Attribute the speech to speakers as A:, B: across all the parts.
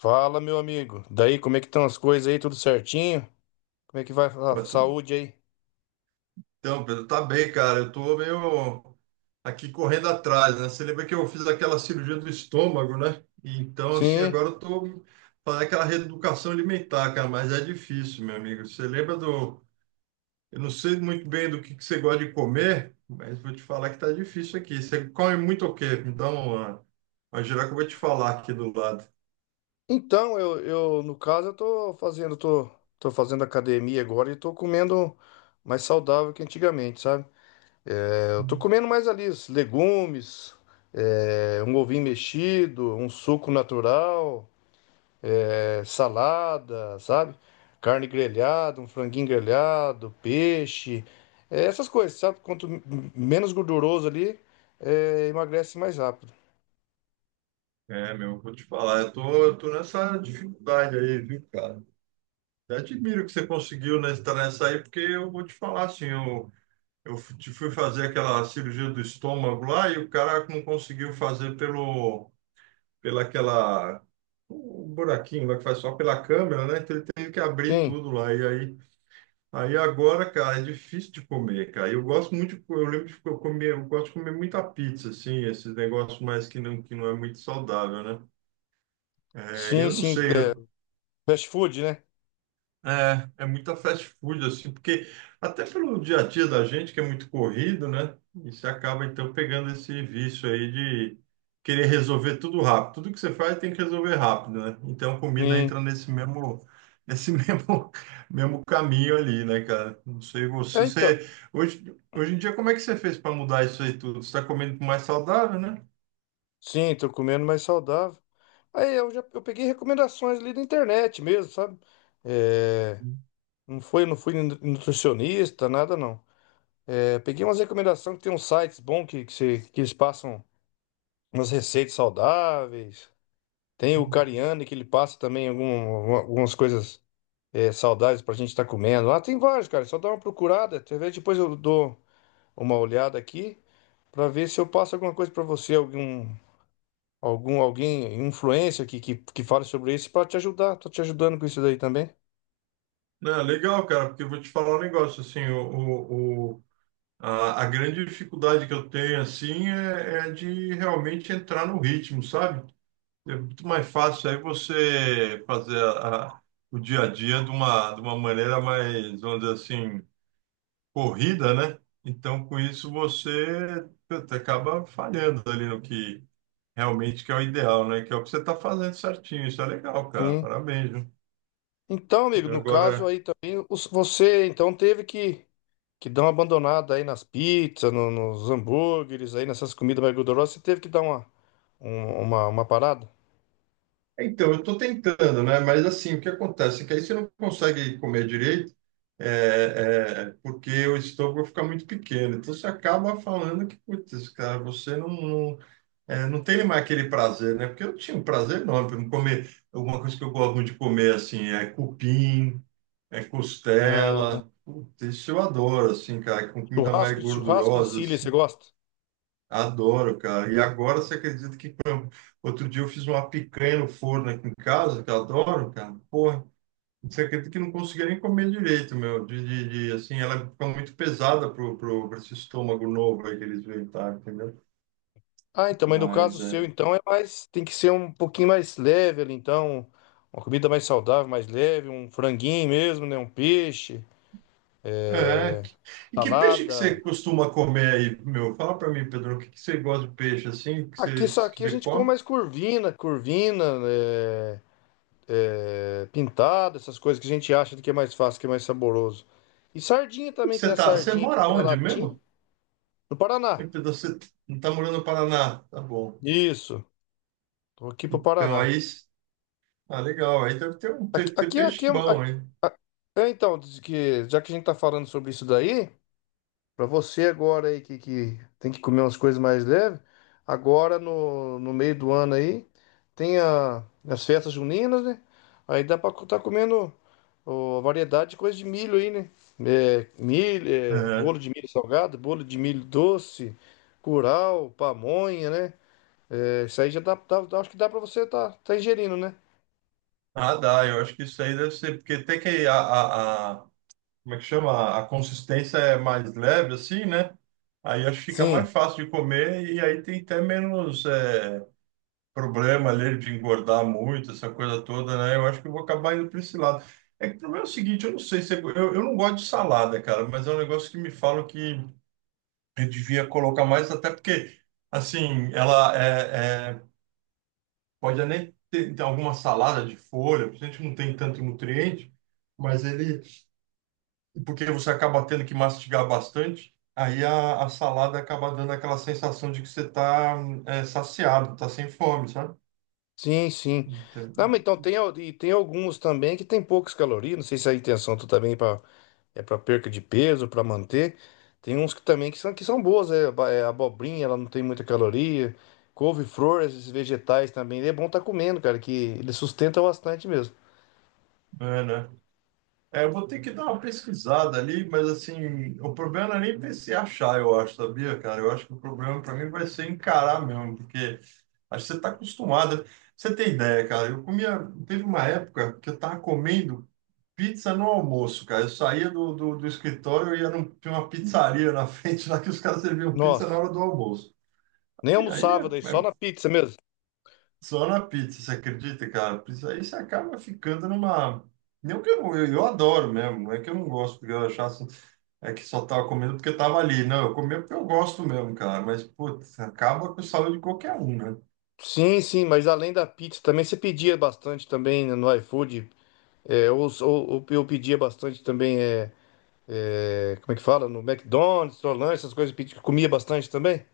A: Fala, meu amigo. Daí, como é que estão as coisas aí? Tudo certinho? Como é que vai a
B: Pô,
A: saúde aí?
B: então, Pedro, tá bem, cara. Eu tô meio aqui correndo atrás, né? Você lembra que eu fiz aquela cirurgia do estômago, né? Então, assim,
A: Sim.
B: agora eu tô fazendo aquela reeducação alimentar, cara, mas é difícil, meu amigo. Você lembra do. Eu não sei muito bem do que você gosta de comer, mas vou te falar que tá difícil aqui. Você come muito o quê? Me dá uma. Uma geral que eu vou te falar aqui do lado.
A: Então, eu no caso, eu tô tô fazendo academia agora e tô comendo mais saudável que antigamente, sabe? Eu tô comendo mais ali os legumes, um ovinho mexido, um suco natural. Salada, sabe? Carne grelhada, um franguinho grelhado, peixe, essas coisas, sabe? Menos gorduroso ali, emagrece mais rápido.
B: É, meu, vou te falar. Eu tô nessa dificuldade aí, viu, cara? Eu admiro que você conseguiu nessa aí, porque eu vou te falar assim, eu te fui fazer aquela cirurgia do estômago lá e o cara não conseguiu fazer pela aquela, um buraquinho lá que faz só pela câmera, né? Então ele teve que abrir
A: Sim,
B: tudo lá. E aí, aí agora, cara, é difícil de comer, cara. Eu gosto muito, de, eu lembro de que eu comer, eu gosto de comer muita pizza, assim, esses negócios mais que não é muito saudável, né? É,
A: sim,
B: eu não
A: sim.
B: sei, eu
A: Fast food, né?
B: é, é muita fast food, assim, porque até pelo dia a dia da gente, que é muito corrido, né? E você acaba, então, pegando esse vício aí de querer resolver tudo rápido. Tudo que você faz tem que resolver rápido, né? Então, a comida
A: Sim.
B: entra nesse mesmo, nesse mesmo, mesmo caminho ali, né, cara? Não sei
A: É,
B: você,
A: então.
B: você hoje, hoje em dia, como é que você fez para mudar isso aí tudo? Você está comendo mais saudável, né?
A: Sim, tô comendo mais saudável. Aí eu já eu peguei recomendações ali da internet mesmo, sabe? É, não foi, nutricionista, nada não. Peguei umas recomendações, que tem uns sites bons que, se- que eles passam umas receitas saudáveis. Tem o Cariani, que ele passa também algumas coisas saudáveis pra gente estar comendo. Lá tem vários, cara. Só dá uma procurada. Talvez depois eu dou uma olhada aqui pra ver se eu passo alguma coisa pra você, algum, alguém, influencer que fale sobre isso pra te ajudar. Tô te ajudando com isso daí também.
B: Não, legal, cara, porque eu vou te falar um negócio, assim, a grande dificuldade que eu tenho, assim, é, é de realmente entrar no ritmo, sabe? É muito mais fácil aí você fazer o dia a dia de uma maneira mais, vamos dizer assim, corrida, né? Então, com isso, você puta, acaba falhando ali no que realmente que é o ideal, né? Que é o que você está fazendo certinho. Isso é legal, cara.
A: Sim.
B: Parabéns, viu?
A: Então, amigo, no caso
B: Agora.
A: aí também, você então teve que dar uma abandonada aí nas pizzas, nos hambúrgueres, aí nessas comidas mais gordurosas. Você teve que dar uma, uma parada?
B: Então, eu estou tentando, né? Mas assim, o que acontece é que aí você não consegue comer direito, é, é, porque o estômago fica muito pequeno. Então você acaba falando que, putz, cara, você não, é, não tem mais aquele prazer, né? Porque eu tinha um prazer enorme para comer. Alguma coisa que eu gosto muito de comer, assim, é cupim, é
A: Ah,
B: costela. Putz, isso eu adoro, assim, cara, com comida mais
A: churrasco, churrasco em
B: gordurosa,
A: Sicília, você
B: assim.
A: gosta?
B: Adoro, cara. E agora você acredita que outro dia eu fiz uma picanha no forno aqui em casa, que eu adoro, cara. Porra, você acredita que eu não conseguia nem comer direito, meu? Assim, ela fica muito pesada pra esse estômago novo aí que eles inventaram, entendeu?
A: Ah, então, mas no caso
B: Mas
A: seu,
B: é.
A: então, é mais. Tem que ser um pouquinho mais leve ali, então. Uma comida mais saudável, mais leve, um franguinho mesmo, né? Um peixe,
B: É. E que peixe que
A: salada.
B: você costuma comer aí, meu? Fala pra mim, Pedro, o que, que você gosta de peixe assim,
A: Aqui, só
B: que
A: aqui a
B: você
A: gente come
B: come?
A: mais curvina, curvina, pintada, essas coisas que a gente acha que é mais fácil, que é mais saboroso. E sardinha também, tem
B: Você
A: a
B: tá, você
A: sardinha aqui
B: mora
A: na
B: onde
A: latim,
B: mesmo?
A: no Paraná.
B: Ei, Pedro, você não tá morando no Paraná? Tá bom.
A: Isso, tô aqui pro
B: Então
A: Paraná.
B: aí. Ah, legal. Aí deve ter um
A: Aqui,
B: ter
A: aqui,
B: peixe
A: aqui, aqui-
B: bom, hein?
A: a- então, diz que, já que a gente tá falando sobre isso daí, para você agora aí que tem que comer umas coisas mais leves, agora no meio do ano aí, tem as festas juninas, né? Aí dá para tá comendo ó, variedade de coisa de milho aí, né? É, milho, é,
B: É.
A: bolo de milho salgado, bolo de milho doce, curau, pamonha, né? É, isso aí já dá, acho que dá para você tá, tá ingerindo, né?
B: Ah, dá. Eu acho que isso aí deve ser, porque tem que como é que chama? A consistência é mais leve, assim, né? Aí acho que fica
A: Sim.
B: mais fácil de comer e aí tem até menos é, problema ali de engordar muito, essa coisa toda, né? Eu acho que eu vou acabar indo para esse lado. É que o problema é o seguinte, eu não sei se é- eu não gosto de salada, cara, mas é um negócio que me falam que eu devia colocar mais, até porque assim, ela é, é pode nem ter alguma salada de folha, porque a gente não tem tanto nutriente, mas ele, porque você acaba tendo que mastigar bastante, aí a salada acaba dando aquela sensação de que você está saciado, está sem fome, sabe?
A: Sim, sim. Não, mas
B: Entendi.
A: então tem, e tem alguns também que tem poucas calorias. Não sei se a intenção tu também é pra, é para perca de peso, para manter. Tem uns que também que são boas, é abobrinha, ela não tem muita caloria. Couve-flor, esses vegetais também. É bom tá comendo, cara, que ele sustenta bastante mesmo.
B: É, né? É, eu vou ter que dar uma pesquisada ali, mas assim, o problema não é nem se achar, eu acho, sabia, cara? Eu acho que o problema para mim vai ser encarar mesmo, porque acho que você está acostumada. Você tem ideia, cara? Eu comia, teve uma época que eu estava comendo. Pizza no almoço, cara. Eu saía do escritório e ia num, tinha uma pizzaria na frente lá que os caras serviam pizza na
A: Nossa,
B: hora do almoço.
A: nem
B: E aí
A: almoçava daí,
B: é,
A: só
B: é
A: na pizza mesmo.
B: só na pizza, você acredita, cara? Pizza, aí você acaba ficando numa. Não que eu adoro mesmo, não é que eu não gosto, porque eu achasse é que só tava comendo porque tava ali. Não, eu comia porque eu gosto mesmo, cara. Mas, putz, acaba com a saúde de qualquer um, né?
A: Sim, sim, mas além da pizza também você pedia bastante também no iFood. É, ou eu pedia bastante também. É, é, como é que fala? No McDonald's, Solange, essas coisas que comia bastante também?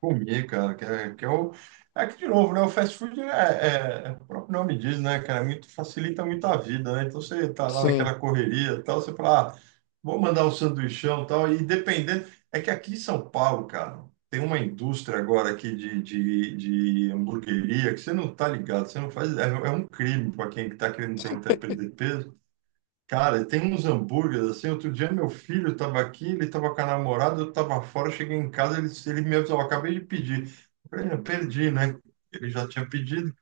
B: Comer, cara, que é o. Aqui de novo, né? O fast food é, o próprio nome diz, né, cara? É muito, facilita muito a vida, né? Então você tá lá naquela
A: Sim.
B: correria e tal, você fala, ah, vou mandar um sanduichão e tal, e dependendo. É que aqui em São Paulo, cara, tem uma indústria agora aqui de hamburgueria que você não tá ligado, você não faz. É, é um crime para quem tá querendo tentar perder peso. Cara, tem uns hambúrgueres assim. Outro dia meu filho estava aqui, ele estava com a namorada, eu estava fora, cheguei em casa, ele me avisou, "Ó, acabei de pedir." Eu falei, eu perdi, né? Ele já tinha pedido.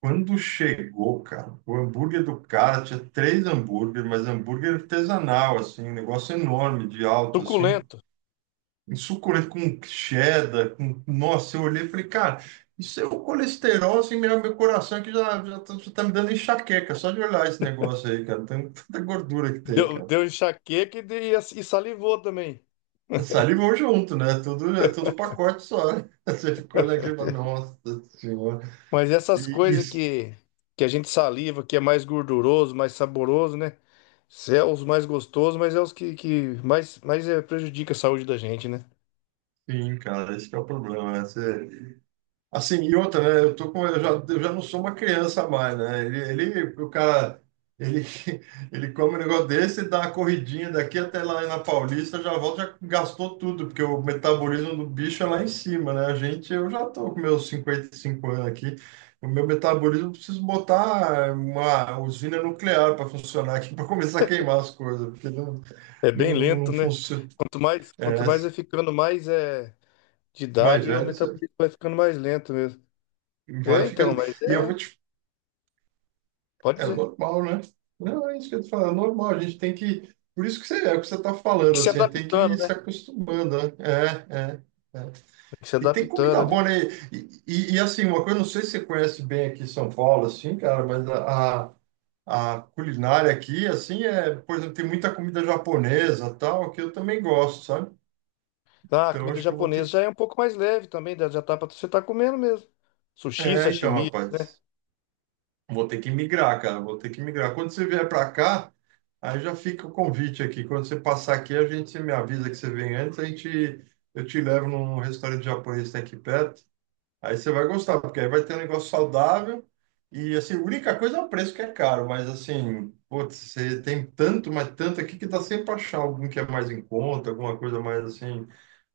B: Quando chegou, cara, o hambúrguer do cara tinha três hambúrgueres, mas hambúrguer artesanal, assim, um negócio enorme, de alto, assim,
A: Suculento.
B: um suculento com cheddar, com... Nossa, eu olhei e falei, cara, isso é o colesterol, assim, meu coração é que já, já tá me dando enxaqueca, só de olhar esse negócio aí, cara, tanta tanta gordura que tem,
A: Deu,
B: cara.
A: deu enxaqueca e, e salivou também.
B: Salivou junto, né? Tudo, é tudo pacote só. Você ficou olhando aqui e fala, nossa senhora.
A: Mas essas
B: E
A: coisas
B: isso,
A: que a gente saliva, que é mais gorduroso, mais saboroso, né? Cê é os mais gostosos, mas é os que mais, prejudica a saúde da gente, né?
B: sim, cara, esse que é o problema. Né? Você, assim, e outra, né? Eu tô com, eu já não sou uma criança mais, né? O cara, ele, ele come um negócio desse, dá uma corridinha daqui até lá na Paulista, já volta, já gastou tudo, porque o metabolismo do bicho é lá em cima, né? A gente, eu já tô com meus 55 anos aqui, o meu metabolismo, eu preciso botar uma usina nuclear para funcionar aqui, para começar a queimar as coisas, porque
A: É bem lento,
B: não
A: né?
B: funciona. É,
A: Quanto mais é ficando mais de
B: mais
A: idade, o
B: velho, você
A: metabolismo vai ficando mais lento mesmo.
B: vai
A: É, então,
B: ficando.
A: mas
B: E eu vou
A: é.
B: te
A: Pode
B: é
A: dizer.
B: normal, né? Não, é isso que eu tô falando, é normal, a gente tem que. Por isso que você, é o que você está falando,
A: Se
B: assim, tem que
A: adaptando,
B: ir
A: né?
B: se acostumando, né? É, é, é.
A: Se
B: E tem
A: adaptando
B: comida
A: ali.
B: boa, né? Assim, uma coisa, não sei se você conhece bem aqui em São Paulo, assim, cara, mas a culinária aqui, assim, é, por exemplo, tem muita comida japonesa, tal, que eu também gosto, sabe?
A: Ah, a
B: Então,
A: comida
B: acho que eu vou
A: japonesa
B: ter.
A: já é um pouco mais leve também, já já tá pra você tá comendo mesmo. Sushi,
B: É, então,
A: sashimi, né?
B: rapaz. Vou ter que migrar, cara. Vou ter que migrar. Quando você vier para cá, aí já fica o convite aqui. Quando você passar aqui, a gente você me avisa que você vem antes, a gente eu te levo num restaurante japonês que tem aqui perto. Aí você vai gostar, porque aí vai ter um negócio saudável e assim, a única coisa é o preço que é caro, mas assim, putz, você tem tanto, mas tanto aqui que dá sempre para achar algum que é mais em conta, alguma coisa mais assim,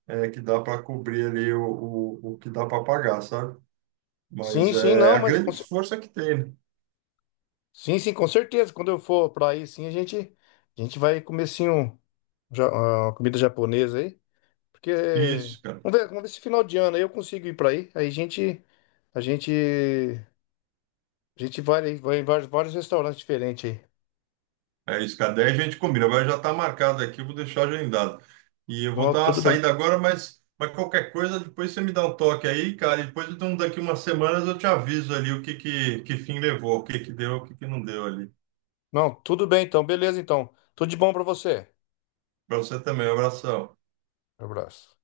B: é, que dá para cobrir ali o que dá para pagar, sabe?
A: Sim,
B: Mas
A: sim,
B: é
A: não,
B: a
A: mas
B: grande força que tem, né?
A: sim, sim, com certeza. Quando eu for pra aí, sim, a gente vai comer sim um, ah, uma comida japonesa aí, porque
B: Isso, cara.
A: vamos ver se final de ano aí eu consigo ir pra aí. Aí a gente a gente vai aí, vai em vários, vários restaurantes diferentes aí.
B: É isso, cara. Daí a gente combina. Agora já está marcado aqui, eu vou deixar agendado. E eu vou
A: Não,
B: dar uma
A: tudo bem.
B: saída agora, mas qualquer coisa, depois você me dá um toque aí, cara. E depois, então, daqui umas semanas, eu te aviso ali o que, que fim levou, o que, que deu, o que, que não deu ali.
A: Não, tudo bem então. Beleza então. Tudo de bom pra você.
B: Para você também, um abração.
A: Abraço.